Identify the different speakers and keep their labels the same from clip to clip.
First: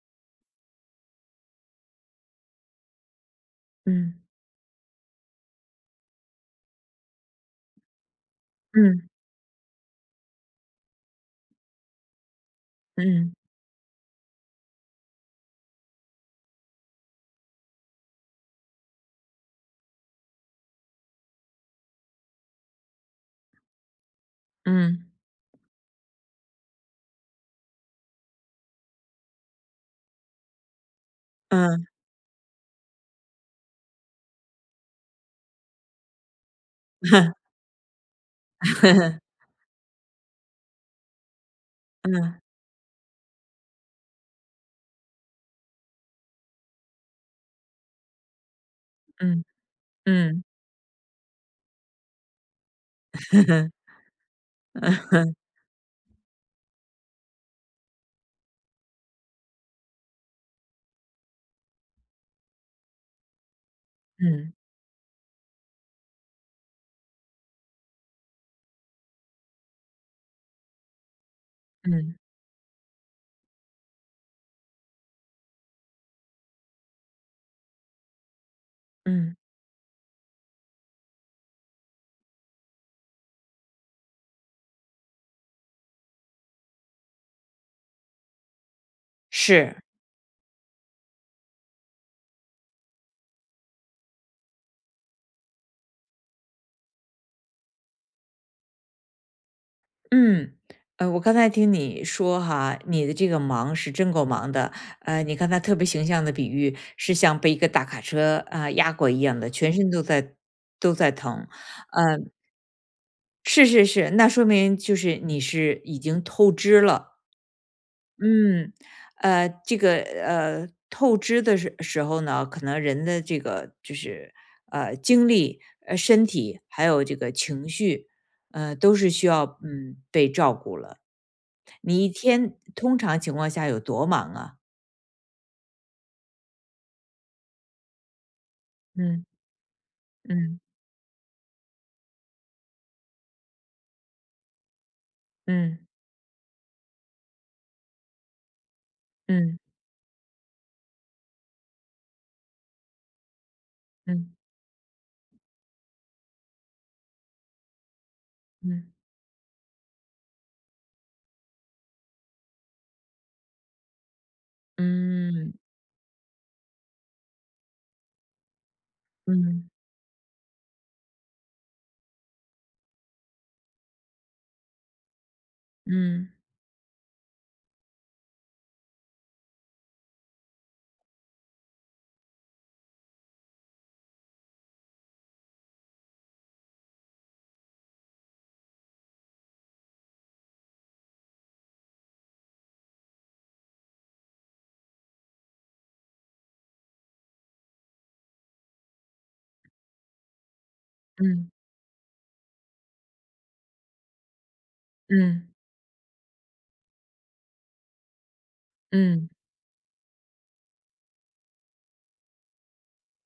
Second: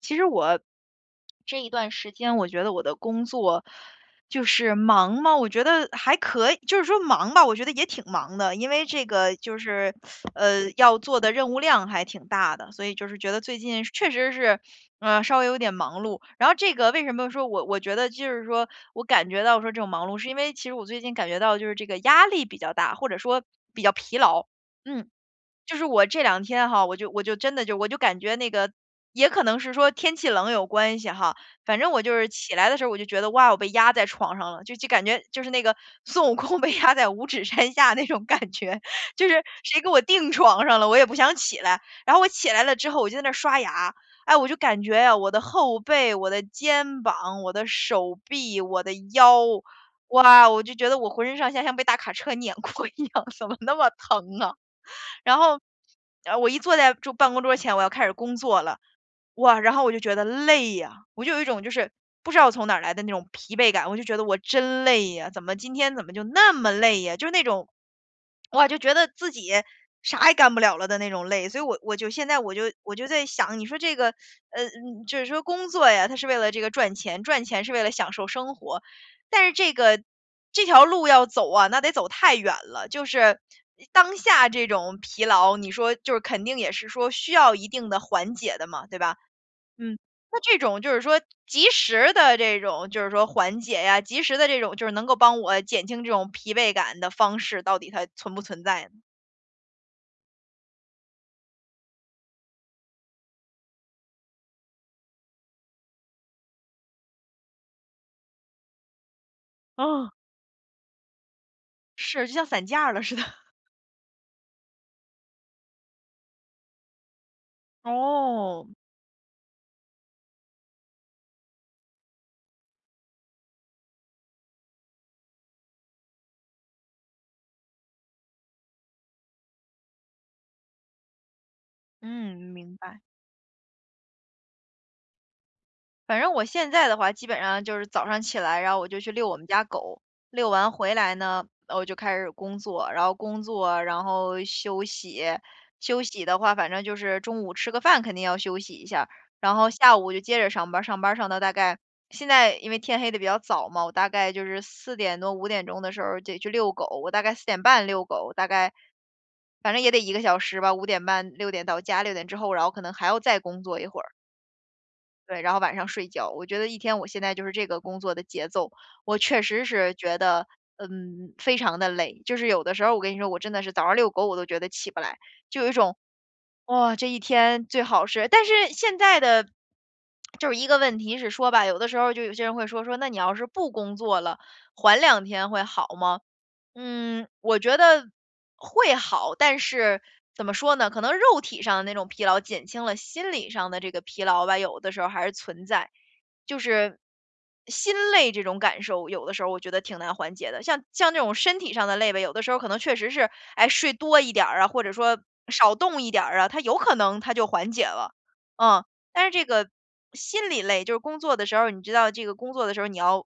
Speaker 1: 其实我这一段时间，我觉得我的工作
Speaker 2: 嗯
Speaker 1: 就是忙嘛，我觉得还可以，就是说忙吧，我觉得也挺忙的，因为这
Speaker 2: 嗯
Speaker 1: 个就是要做的任务量还挺大的，所以就是觉
Speaker 2: 嗯
Speaker 1: 得最近确实是稍微有点忙碌。然后这个为什么说我觉得就是说我感觉到说这种忙碌，是因为其实我最近感觉到就是这个压力比较大，或者说比较疲劳。
Speaker 2: 嗯
Speaker 1: 嗯。就是我这两天哈，我就我就真的就我就感觉那个也可能是说天气冷有关系哈，反
Speaker 2: 嗯，
Speaker 1: 正我就是起来的时候我就觉得，哇，我被压在床上了，就感觉就是那个孙悟空 被压在五指 山下那种感觉，就是谁给我定床上了，我也不想起来。然后我
Speaker 2: 嗯
Speaker 1: 起来了之后，我就在那儿刷牙，哎，我就感觉呀，我的后背、我的肩膀、我的手臂、我的腰，
Speaker 2: 嗯嗯
Speaker 1: 哇，我就觉得我浑身上下像被大卡车碾 过一样，怎么那么 疼啊？然后，我一坐在就办公桌前，我要开始工作了。哇，然后我就觉得累呀，我就有一种就是不知道从哪儿来的那种疲惫感，我就觉得我
Speaker 2: 嗯
Speaker 1: 真累呀，怎么今天怎么就那么累呀？就是那种，哇，就觉得自己啥也干不了了的那种累。所以我我就
Speaker 2: 嗯
Speaker 1: 现在我就我就在想，你说这个，就是说工作呀，它是为了这个赚钱，赚钱是为了享受生活，
Speaker 2: 嗯，
Speaker 1: 但是这个这条路要走啊，那得走太远了，就是。当下这种疲劳，你说就是肯定也是说需要一定的缓解的嘛，对吧？
Speaker 2: 是，
Speaker 1: 嗯，那这种就是说及时的这种就是说缓解呀，及时的这种就是能够帮我减轻这种疲惫感的方式，到底它存不存在呢？
Speaker 2: 嗯，我刚才听你说哈，你的这个忙是真够忙的。你看他特别形象的比喻是像被一个大卡车啊、压过一样的，全身都
Speaker 1: 哦，
Speaker 2: 在都在疼。呃，
Speaker 1: 是，就像散架了似的。
Speaker 2: 是是是，那说明就是你是已经透支了。
Speaker 1: 哦，
Speaker 2: 嗯，这个透支的时候呢，可能人的这个就是精力、身体还有这个情绪，都是需要被照顾了。你一
Speaker 1: 嗯，
Speaker 2: 天
Speaker 1: 明
Speaker 2: 通
Speaker 1: 白。
Speaker 2: 常情况下有多忙啊？
Speaker 1: 反正我现在的话，基本上就是早上起来，然后我就去
Speaker 2: 嗯
Speaker 1: 遛我们家狗，遛
Speaker 2: 嗯
Speaker 1: 完回来呢，我就开始工作，然后工作，然后休息，
Speaker 2: 嗯
Speaker 1: 休息的话，反正就是中午吃个饭，肯定要休息一下，然
Speaker 2: 嗯
Speaker 1: 后下午就接着上班儿上到大概现在，因为天黑的比较早嘛，我大
Speaker 2: 嗯
Speaker 1: 概就是4点多5点钟的时候得去遛狗，我大概4点半遛狗，大概
Speaker 2: 嗯
Speaker 1: 反正也得一个小时吧，5点半6点到家，六点之后，然后可能还要再工作一会儿。对，然
Speaker 2: 嗯
Speaker 1: 后晚上睡觉。我觉得一天我现在就是这个工作的节奏，我确实
Speaker 2: 嗯
Speaker 1: 是觉得，非常的累。就是有的时候我跟你说，我真的是早上遛狗我都觉得起不来，就有一种
Speaker 2: 嗯
Speaker 1: 哇、这一天最好是。但是现在的就是一个问题是说吧，有的时候就有些人会说说，那你要是不工作了，缓两天会好吗？嗯，我觉得会好，但是怎么说呢？可能肉体上的那种疲劳减轻了，心理上的这个疲劳吧，有的时候还是存在。就是心累这种感受，有的时候我觉得挺难缓解的。像这种
Speaker 2: 嗯
Speaker 1: 身体上的累呗，有的时候可能确实是，哎，睡多一点儿啊，或者说
Speaker 2: 嗯
Speaker 1: 少动一点儿啊，它有可能它就缓解了。嗯，但
Speaker 2: 嗯，
Speaker 1: 是这个心理累，就是工作的时候，你知道这个工作的时候你要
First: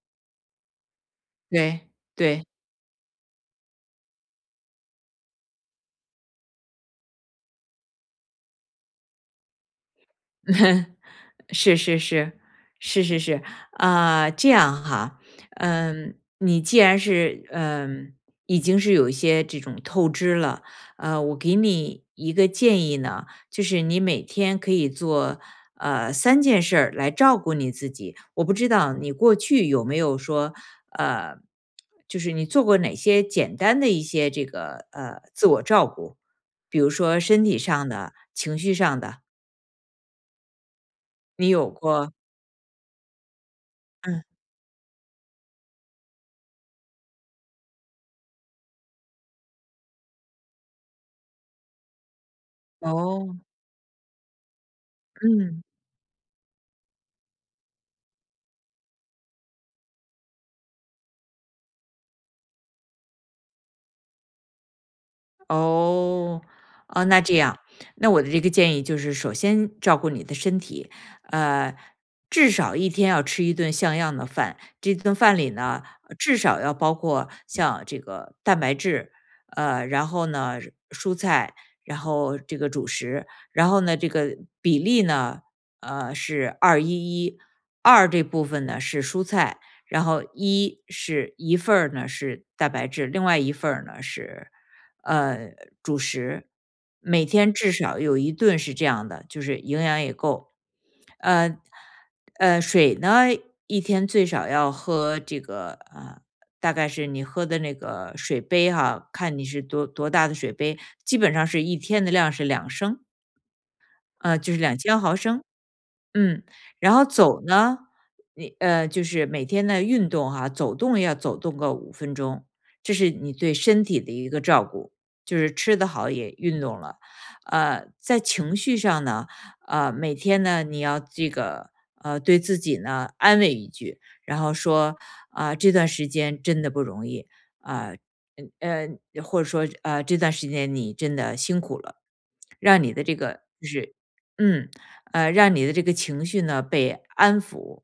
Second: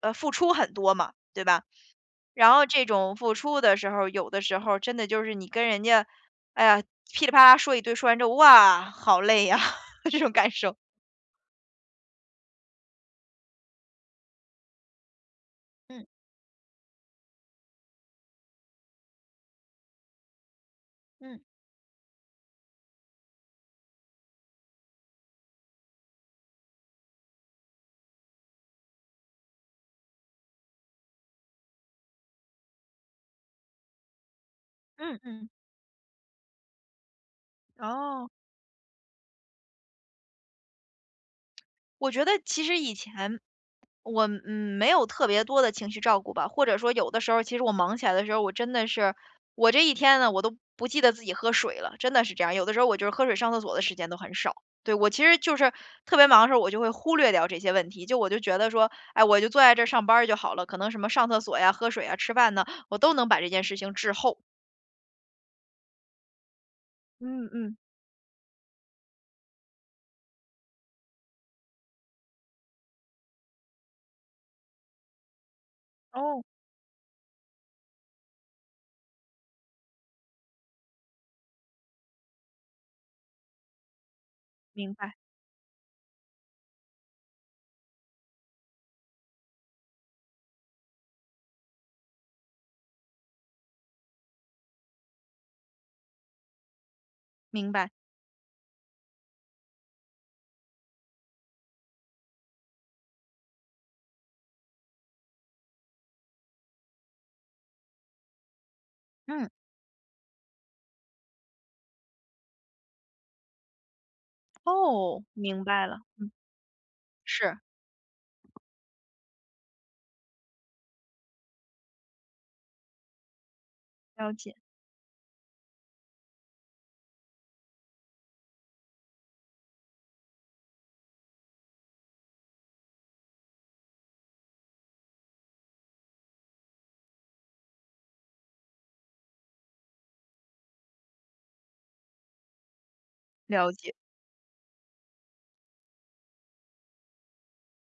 Speaker 1: 付出很多嘛，对吧？
Speaker 2: 对对。
Speaker 1: 然后这种付出的时候，有的时候真的就是你跟人家，哎呀，噼里啪啦说一堆，说完之后，哇，好累呀，这种感受。
Speaker 2: 是是是，是是是，啊，这样哈。
Speaker 1: 嗯
Speaker 2: 嗯，你既然是已经是有一些这种透支了。我
Speaker 1: 嗯
Speaker 2: 给你一个建议呢，就是你每天可以做三件事儿来照顾你自己。我不知道你过去有没有说呃，就是你做过哪些简单的一些这个
Speaker 1: 嗯嗯
Speaker 2: 自
Speaker 1: 嗯，
Speaker 2: 我照顾，比如说身体上的、
Speaker 1: 哦。
Speaker 2: 情绪上的，你有
Speaker 1: 我
Speaker 2: 过。
Speaker 1: 觉得其实以前
Speaker 2: 嗯，
Speaker 1: 我没有特别多的情绪照顾吧，或者说有的时候，其实我忙起来的时候，我真的是我这一天呢，我都不记得自己喝水了，真的是这样。有的时候我就是喝水、
Speaker 2: 哦，
Speaker 1: 上厕所的时间都很少。对我其实就
Speaker 2: 嗯，
Speaker 1: 是特别忙的时候，我就会忽略掉这些问题，就我就觉得说，哎，我就坐在这儿上班儿就好了，可能什么上厕所呀、喝水呀、吃饭呢，我都能把这件事情滞后。
Speaker 2: 哦，哦，那这
Speaker 1: 嗯
Speaker 2: 样，
Speaker 1: 嗯，
Speaker 2: 那我的这个建议就是，首先照顾你的身体。呃，至少一天要吃一顿像样的饭。这顿饭里呢，至
Speaker 1: 哦，
Speaker 2: 少要包括像这个蛋白质，然后呢，蔬菜，然后这个主食。然后呢，这个比
Speaker 1: 明
Speaker 2: 例
Speaker 1: 白
Speaker 2: 呢，是2:1:1。二这部分呢是蔬菜，然后一是一份儿呢是蛋白质，另外一份儿呢是呃，主食。每天至
Speaker 1: 明白，
Speaker 2: 少有一顿是这样的，就是营养也够。呃，水呢，一天最少要喝这个大概是你喝的那个水杯哈，看你
Speaker 1: 嗯，
Speaker 2: 是多大的水杯，基本上是一天的量是2升，就是两千毫
Speaker 1: 哦，
Speaker 2: 升。
Speaker 1: 明白了，
Speaker 2: 嗯，然后走
Speaker 1: 是，
Speaker 2: 呢，你就是每天的运动哈、走动要走动个5分钟。这是你对身体的一
Speaker 1: 了
Speaker 2: 个
Speaker 1: 解
Speaker 2: 照顾，就是吃得好也运动了。在情绪上呢，每天呢你要这个对自己呢安慰一句，然后说啊、这段时间真的不容易啊。嗯呃，或者说这段时间你真的辛苦了，让你的这个就
Speaker 1: 了解。
Speaker 2: 是嗯让你的这个情绪呢被安抚。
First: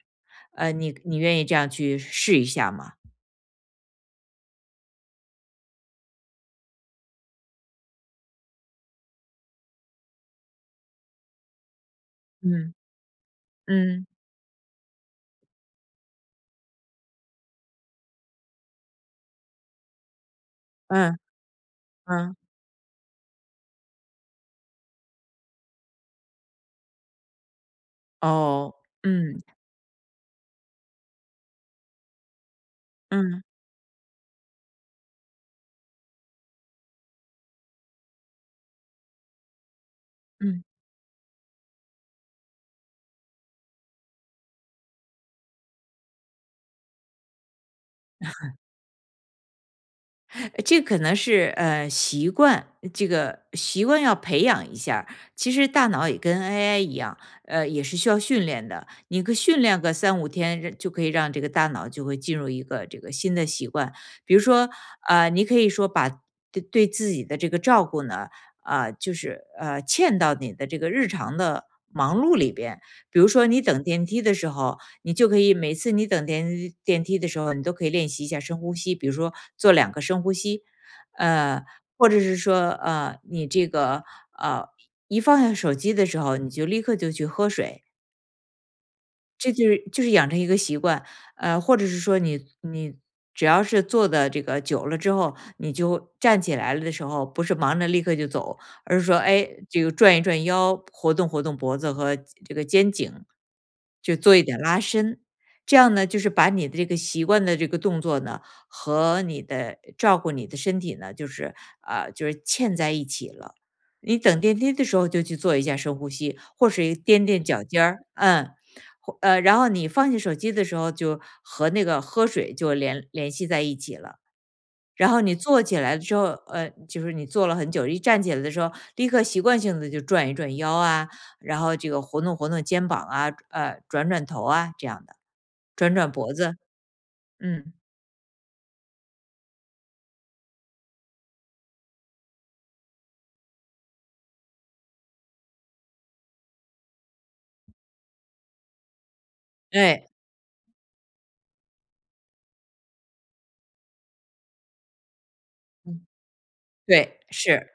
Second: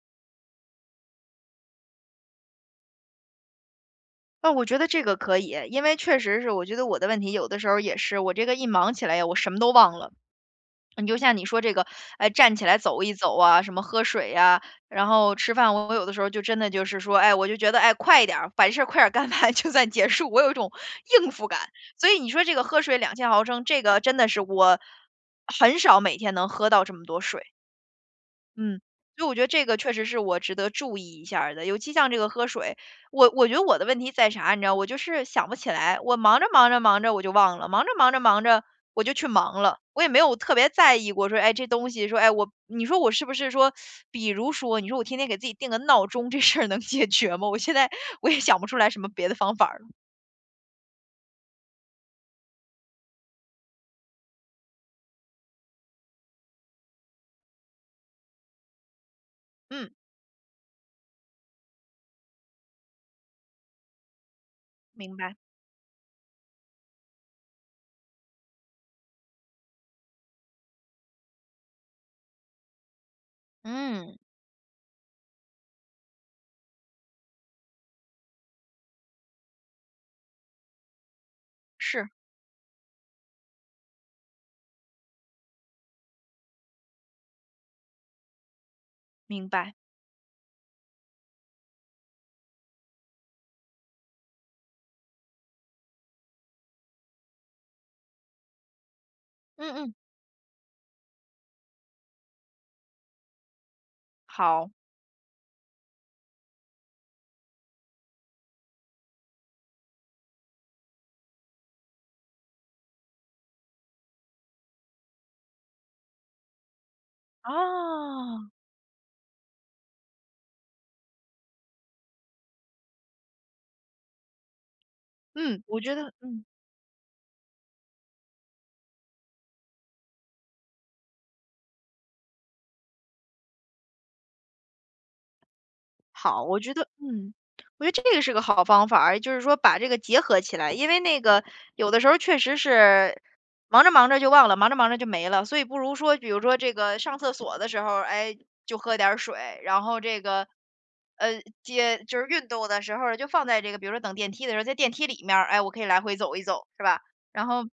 Speaker 2: 你愿意这样去试一下吗？
Speaker 1: 啊，我觉得这个可以，因为确实是我觉得我的问题有的时候也是，我这个一忙起来呀，我什么都忘了。你就像你说这个，哎，站起
Speaker 2: 嗯
Speaker 1: 来走一走啊，什么喝
Speaker 2: 嗯
Speaker 1: 水呀、然后吃饭，我有的时候就真的就是说，哎，我就觉得，哎，快一点儿，把这事儿快点儿干完 就算结束，我有一种
Speaker 2: 嗯
Speaker 1: 应付感。所以你
Speaker 2: 嗯，
Speaker 1: 说这个喝水2000毫升，这个真的是我很少每天能喝到这么多水。
Speaker 2: 哦，
Speaker 1: 嗯，所以我觉
Speaker 2: 嗯
Speaker 1: 得这个确实是我值得注意一下儿的，尤其像这个喝水，我
Speaker 2: 嗯
Speaker 1: 我觉得我的问题在啥，你知道，我就是想不起来，我忙着忙着忙着我就忘了，忙着忙着忙着我就去忙了，我也没有特
Speaker 2: 嗯。
Speaker 1: 别在意过说，哎，这东西说，哎，我你说我是不是说，比如说，你说我天天给自己定个闹钟，这事儿能解决吗？我现在我也想不出来什么别的方法儿了。
Speaker 2: 这可能是习惯，这个习惯要培养一下儿。其实大脑也跟 AI 一样，也是需要训练的。你可训练
Speaker 1: 嗯，
Speaker 2: 个三五天，就可以让这个大脑就会进入一个这个新的习惯。比如说，
Speaker 1: 明
Speaker 2: 啊，
Speaker 1: 白，
Speaker 2: 你可以说把对自己的这个照顾呢，啊、就是嵌到你的这个日常的忙碌里边。比如说，你等电
Speaker 1: 嗯，
Speaker 2: 梯的时候，你就可以每次你等电梯的时候，你都可以练习一下深呼吸，比如说做两个深呼吸。呃，
Speaker 1: 是，
Speaker 2: 或者是说，你这个，呃，一放下手机的时候，你就立刻就去喝水，
Speaker 1: 明
Speaker 2: 这就
Speaker 1: 白，
Speaker 2: 是就是养成一个习惯。或者是说你只要是坐的这个久了之后，你就站起来了的时候，不是忙着立刻就走，而是说，哎，
Speaker 1: 嗯
Speaker 2: 这个
Speaker 1: 嗯，
Speaker 2: 转一转腰，活动活动脖子和这个肩颈，就做一点
Speaker 1: 好
Speaker 2: 拉伸。这样呢，就是把你的这个习惯的这个动作呢，和你的照顾你的身体呢，就是嵌在一起了。你等电梯的时候就去做一下深呼吸，或是掂掂脚尖儿，
Speaker 1: 啊，
Speaker 2: 嗯，然后你放下手机的时候，就和那个喝水就联系在一起了。然后你坐
Speaker 1: 嗯，
Speaker 2: 起
Speaker 1: 我
Speaker 2: 来
Speaker 1: 觉
Speaker 2: 了
Speaker 1: 得，
Speaker 2: 之后，就是你坐了很久，一站起来的时候，立刻习惯性的就转一转腰啊，然后这个活动活动肩膀啊，转转头啊，这样的，转转脖
Speaker 1: 好，
Speaker 2: 子。
Speaker 1: 我觉得
Speaker 2: 嗯，
Speaker 1: 我觉得这个是个好方法儿，就是说把这个结合起来。因为那个有的时候确实是忙着忙着就忘了，忙着忙着就没了，所以不如说，比如说这个上厕所的时候，哎，就喝点儿水，然后
Speaker 2: 哎，
Speaker 1: 这个。接就是运动的时候，就放在这个，比如说等电梯的时候，在电梯里面儿，哎，我可以来
Speaker 2: 嗯，
Speaker 1: 回走一走，是吧？
Speaker 2: 对，
Speaker 1: 然后
Speaker 2: 是，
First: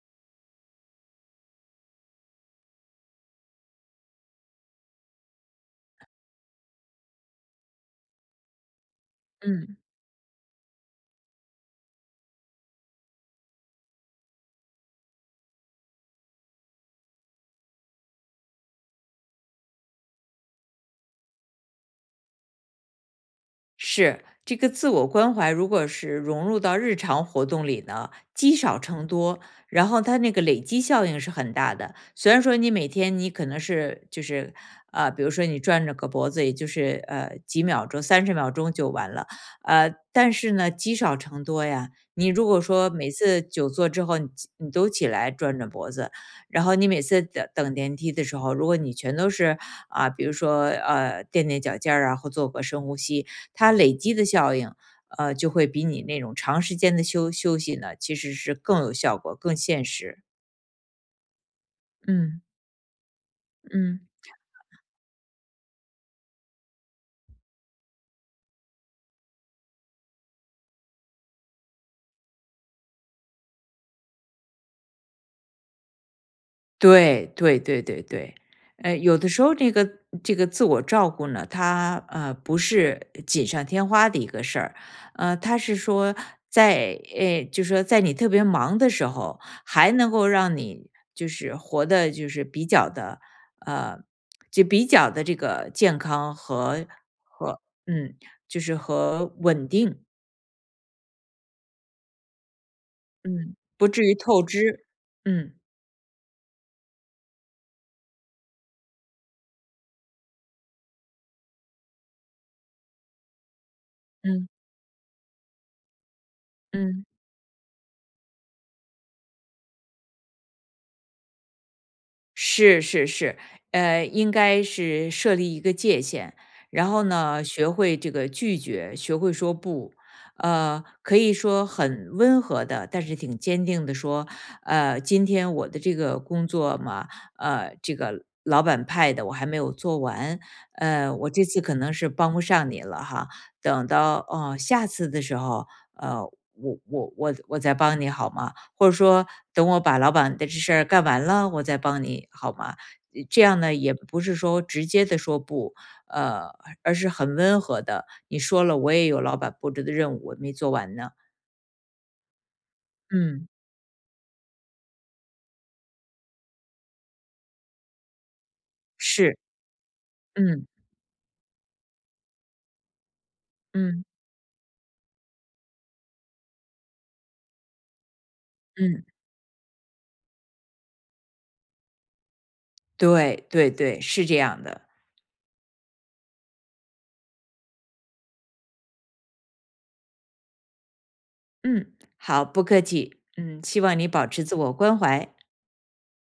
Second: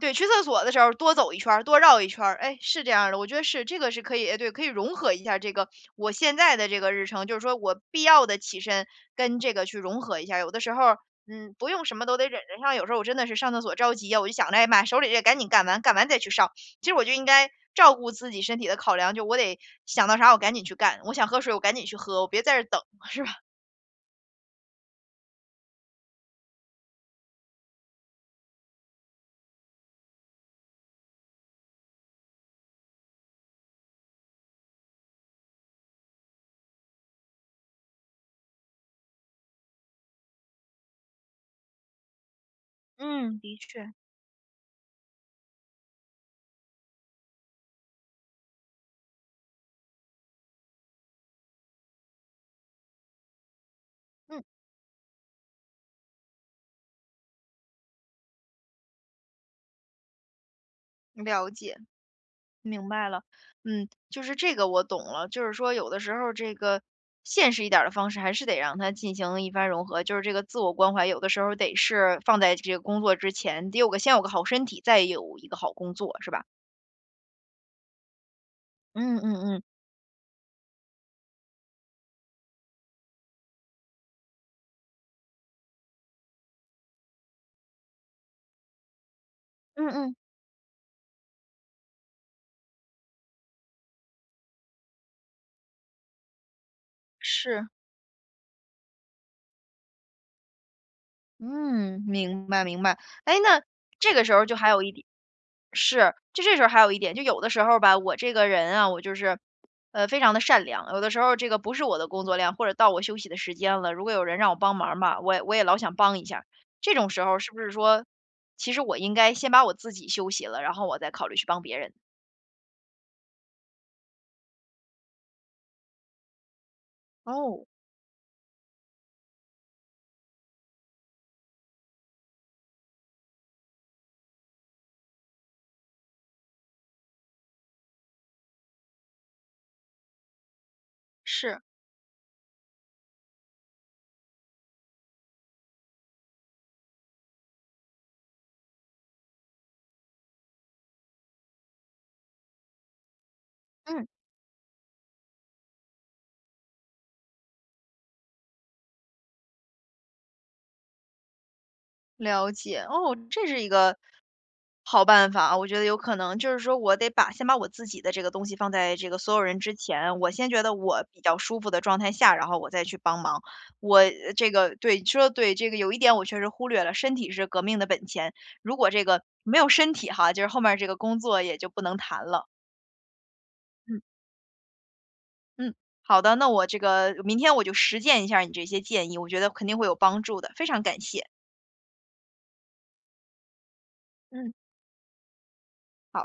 Speaker 1: 对，去厕所的时候多走一圈儿，多绕一圈儿，哎，是这样儿的，我觉得是这个是可以，哎，对，可以融合一下这个我现在的这个日程，就是说我必要的起身跟这个
Speaker 2: 嗯。
Speaker 1: 去融合一下。有的时候，嗯，不用什么都得忍着，像有时候我真的是上厕所着急呀，我就想着，哎呀妈，手里这赶紧干完，干完再去上。其实我就应该照顾自己身体的考量，就我得想到啥我赶紧去干，我想喝水我赶紧去喝，我别在这儿等，是吧？
Speaker 2: 是这个自我关怀，如果是融入到日常活动里呢，积少成多，然后它那个累积效应是很大的。虽然说你每天你可能是比如说你转着个脖子，也就是几秒钟、30秒钟就完了。但是呢，积少成多呀。你如果说每
Speaker 1: 嗯，
Speaker 2: 次
Speaker 1: 的
Speaker 2: 久坐
Speaker 1: 确，
Speaker 2: 之后，你都起来转转脖子，然后你每次等电梯的时候，如果你全都是啊、比如说垫垫脚尖儿啊，或做个深呼吸，它累积的
Speaker 1: 嗯，
Speaker 2: 效应，就会比你那种长时间的休息呢，其实是更有效果、更现实。
Speaker 1: 了解。
Speaker 2: 嗯
Speaker 1: 明白了，嗯，
Speaker 2: 嗯，
Speaker 1: 就是这个我懂了，就是说有的时候这个现实一点儿的方式，还是得让他进行一番融合，就是这个自我关怀，有的时候得是放在这个工作之前，得有个先有个好身体，再有一个好工作，是吧？
Speaker 2: 对对对对对。
Speaker 1: 嗯
Speaker 2: 有的
Speaker 1: 嗯
Speaker 2: 时候
Speaker 1: 嗯
Speaker 2: 这个自我照顾呢，它不是锦上添花的一个事儿。它是说就说在你特别忙的时候，
Speaker 1: 嗯
Speaker 2: 还能
Speaker 1: 嗯，
Speaker 2: 够让你就是活的，就是比较的呃，就比较的这个健康和
Speaker 1: 是。
Speaker 2: 嗯，就是和稳定，
Speaker 1: 嗯，明白明白。哎，
Speaker 2: 嗯，
Speaker 1: 那
Speaker 2: 不至
Speaker 1: 这
Speaker 2: 于
Speaker 1: 个时
Speaker 2: 透
Speaker 1: 候就还有
Speaker 2: 支。
Speaker 1: 一点
Speaker 2: 嗯，
Speaker 1: 是，就这时候还有一点，就有的时候吧，我这个人啊，我就是，非常的善良，有的时候这个不是我的工作量，或者到我休息的时间了，如果有人
Speaker 2: 嗯
Speaker 1: 让我帮忙吧，我也老想帮一下。这
Speaker 2: 嗯。
Speaker 1: 种时候是不是说，其实我应该先把我自己休息了，然后我再考虑去帮别人？
Speaker 2: 是是是。应该是设立一个界限，然后呢，
Speaker 1: 哦，
Speaker 2: 学会这个拒绝，学会说不。可以说很温和的，但是挺坚定的说，今天我的这个工作嘛，这个老板派的我还没有做完，我这
Speaker 1: 是。
Speaker 2: 次可能是帮不上你了哈，等到下次的时候，呃，我再帮你好吗？或者说等我把老板的这事儿干完了，我再帮你好吗？这样呢，也
Speaker 1: 嗯。
Speaker 2: 不是说直接的说不。呃，而是很温和的。你说了，我也有老板布置的任务，我没做完呢。
Speaker 1: 了解，哦，这
Speaker 2: 嗯，
Speaker 1: 是一个好办法啊，我觉得有可能就是说我得把先把我自己的这个东西放在这个所
Speaker 2: 是，
Speaker 1: 有人之前，我先觉
Speaker 2: 嗯
Speaker 1: 得我比较舒服的状态下，然后我再去帮忙。我
Speaker 2: 嗯
Speaker 1: 呃这个对，你说的对，这个有一点我确实忽略了，身体是革命的本钱，如果这
Speaker 2: 嗯，
Speaker 1: 个没有身体哈，就是后面儿这个工作也就不能谈了。
Speaker 2: 对对
Speaker 1: 嗯
Speaker 2: 对，是这样的。
Speaker 1: 嗯，好的，那我这个明天我就实践一下儿你这些建议，我觉得肯定会有帮助的，非常感谢。
Speaker 2: 嗯，好，不客气。嗯，希望你保持
Speaker 1: 嗯，
Speaker 2: 自我关怀。
Speaker 1: 好。